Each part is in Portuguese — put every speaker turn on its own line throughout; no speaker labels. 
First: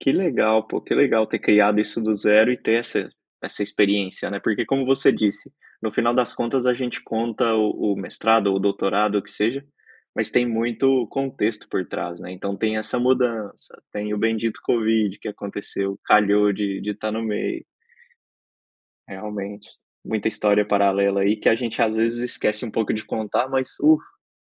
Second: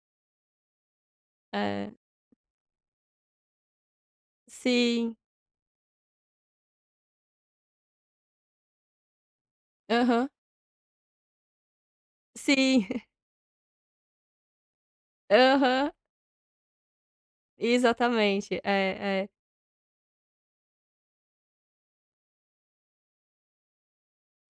Que legal, pô. Que legal ter criado
É
isso do 0 e ter essa essa experiência, né? Porque, como você
Sim.
disse, no final das contas a gente conta o o mestrado ou o doutorado, o que seja,
Aham.
mas tem muito contexto por trás, né? Então, tem
Sim.
essa mudança, tem o bendito covid que
Aham.
aconteceu, calhou de de estar no meio.
Exatamente. E, é.
Realmente, muita história paralela aí que a gente às vezes esquece um pouco de contar, mas, uh!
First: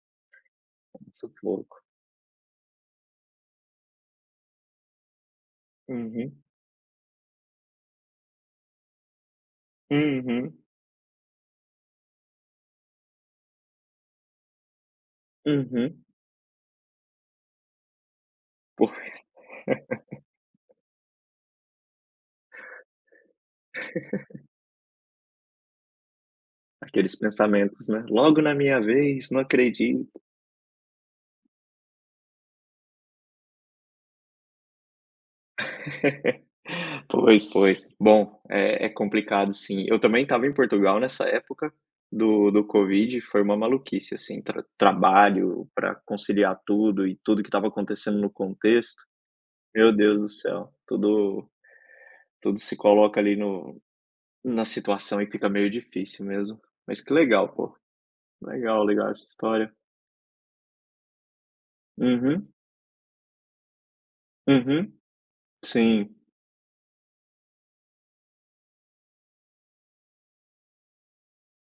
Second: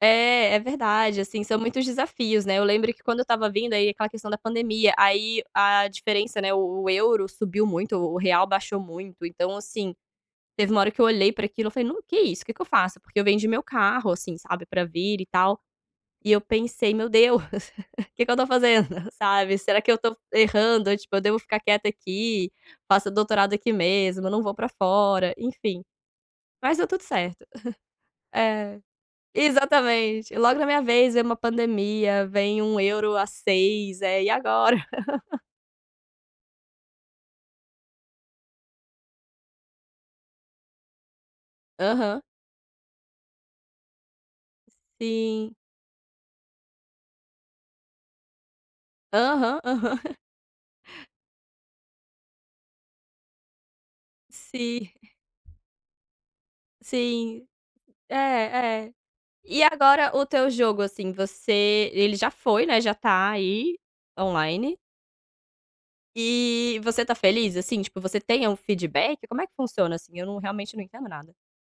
É, é
Um
verdade, assim, são
sufoco.
muitos desafios, né, eu lembro que quando eu estava vindo, aí aquela questão da pandemia, aí a
Uhum.
diferença, né, o o euro subiu muito, o real baixou muito, então, assim,
Uhum.
teve uma hora que eu olhei para aquilo, eu falei: "Não. Que isso? Que que eu faço?" Porque eu vendi meu carro, assim, sabe, pra vir e tal,
Uhum.
e eu pensei: "Meu Deus, que que eu tô fazendo,
Pois.
sabe? Será que eu tô errando ou, tipo, eu devo ficar quieta aqui, faço doutorado aqui mesmo, eu não vou para fora?" Enfim. Mas deu tudo
Aqueles
certo.
pensamentos, né?: "Logo na minha
É,
vez, não acredito!"
exatamente. Logo na minha vez vem uma pandemia, vem 1 euro a 6, é. "E agora?"
Pois, pois. Bom, é é complicado sim. Eu também estava em Portugal nessa época
Aham.
do do covid, foi uma maluquice, assim, tra
Sim.
trabalho, pra conciliar tudo e tudo que estava acontecendo no contexto.
Aham,
Meu
aham.
Deus do céu, tudo, tudo se coloca ali no na
Si
situação e fica meio difícil mesmo. Mas que
Sim.
legal, pô.
É,
Legal,
é.
legal essa
E
história.
agora o teu jogo, assim, você, ele já
Uhum.
foi, né, já tá aí online.
Uhum. Sim.
E, e você tá feliz, assim, tipo, você tem a um feedback? Como é que funciona, assim? Eu não realmente não entendo nada.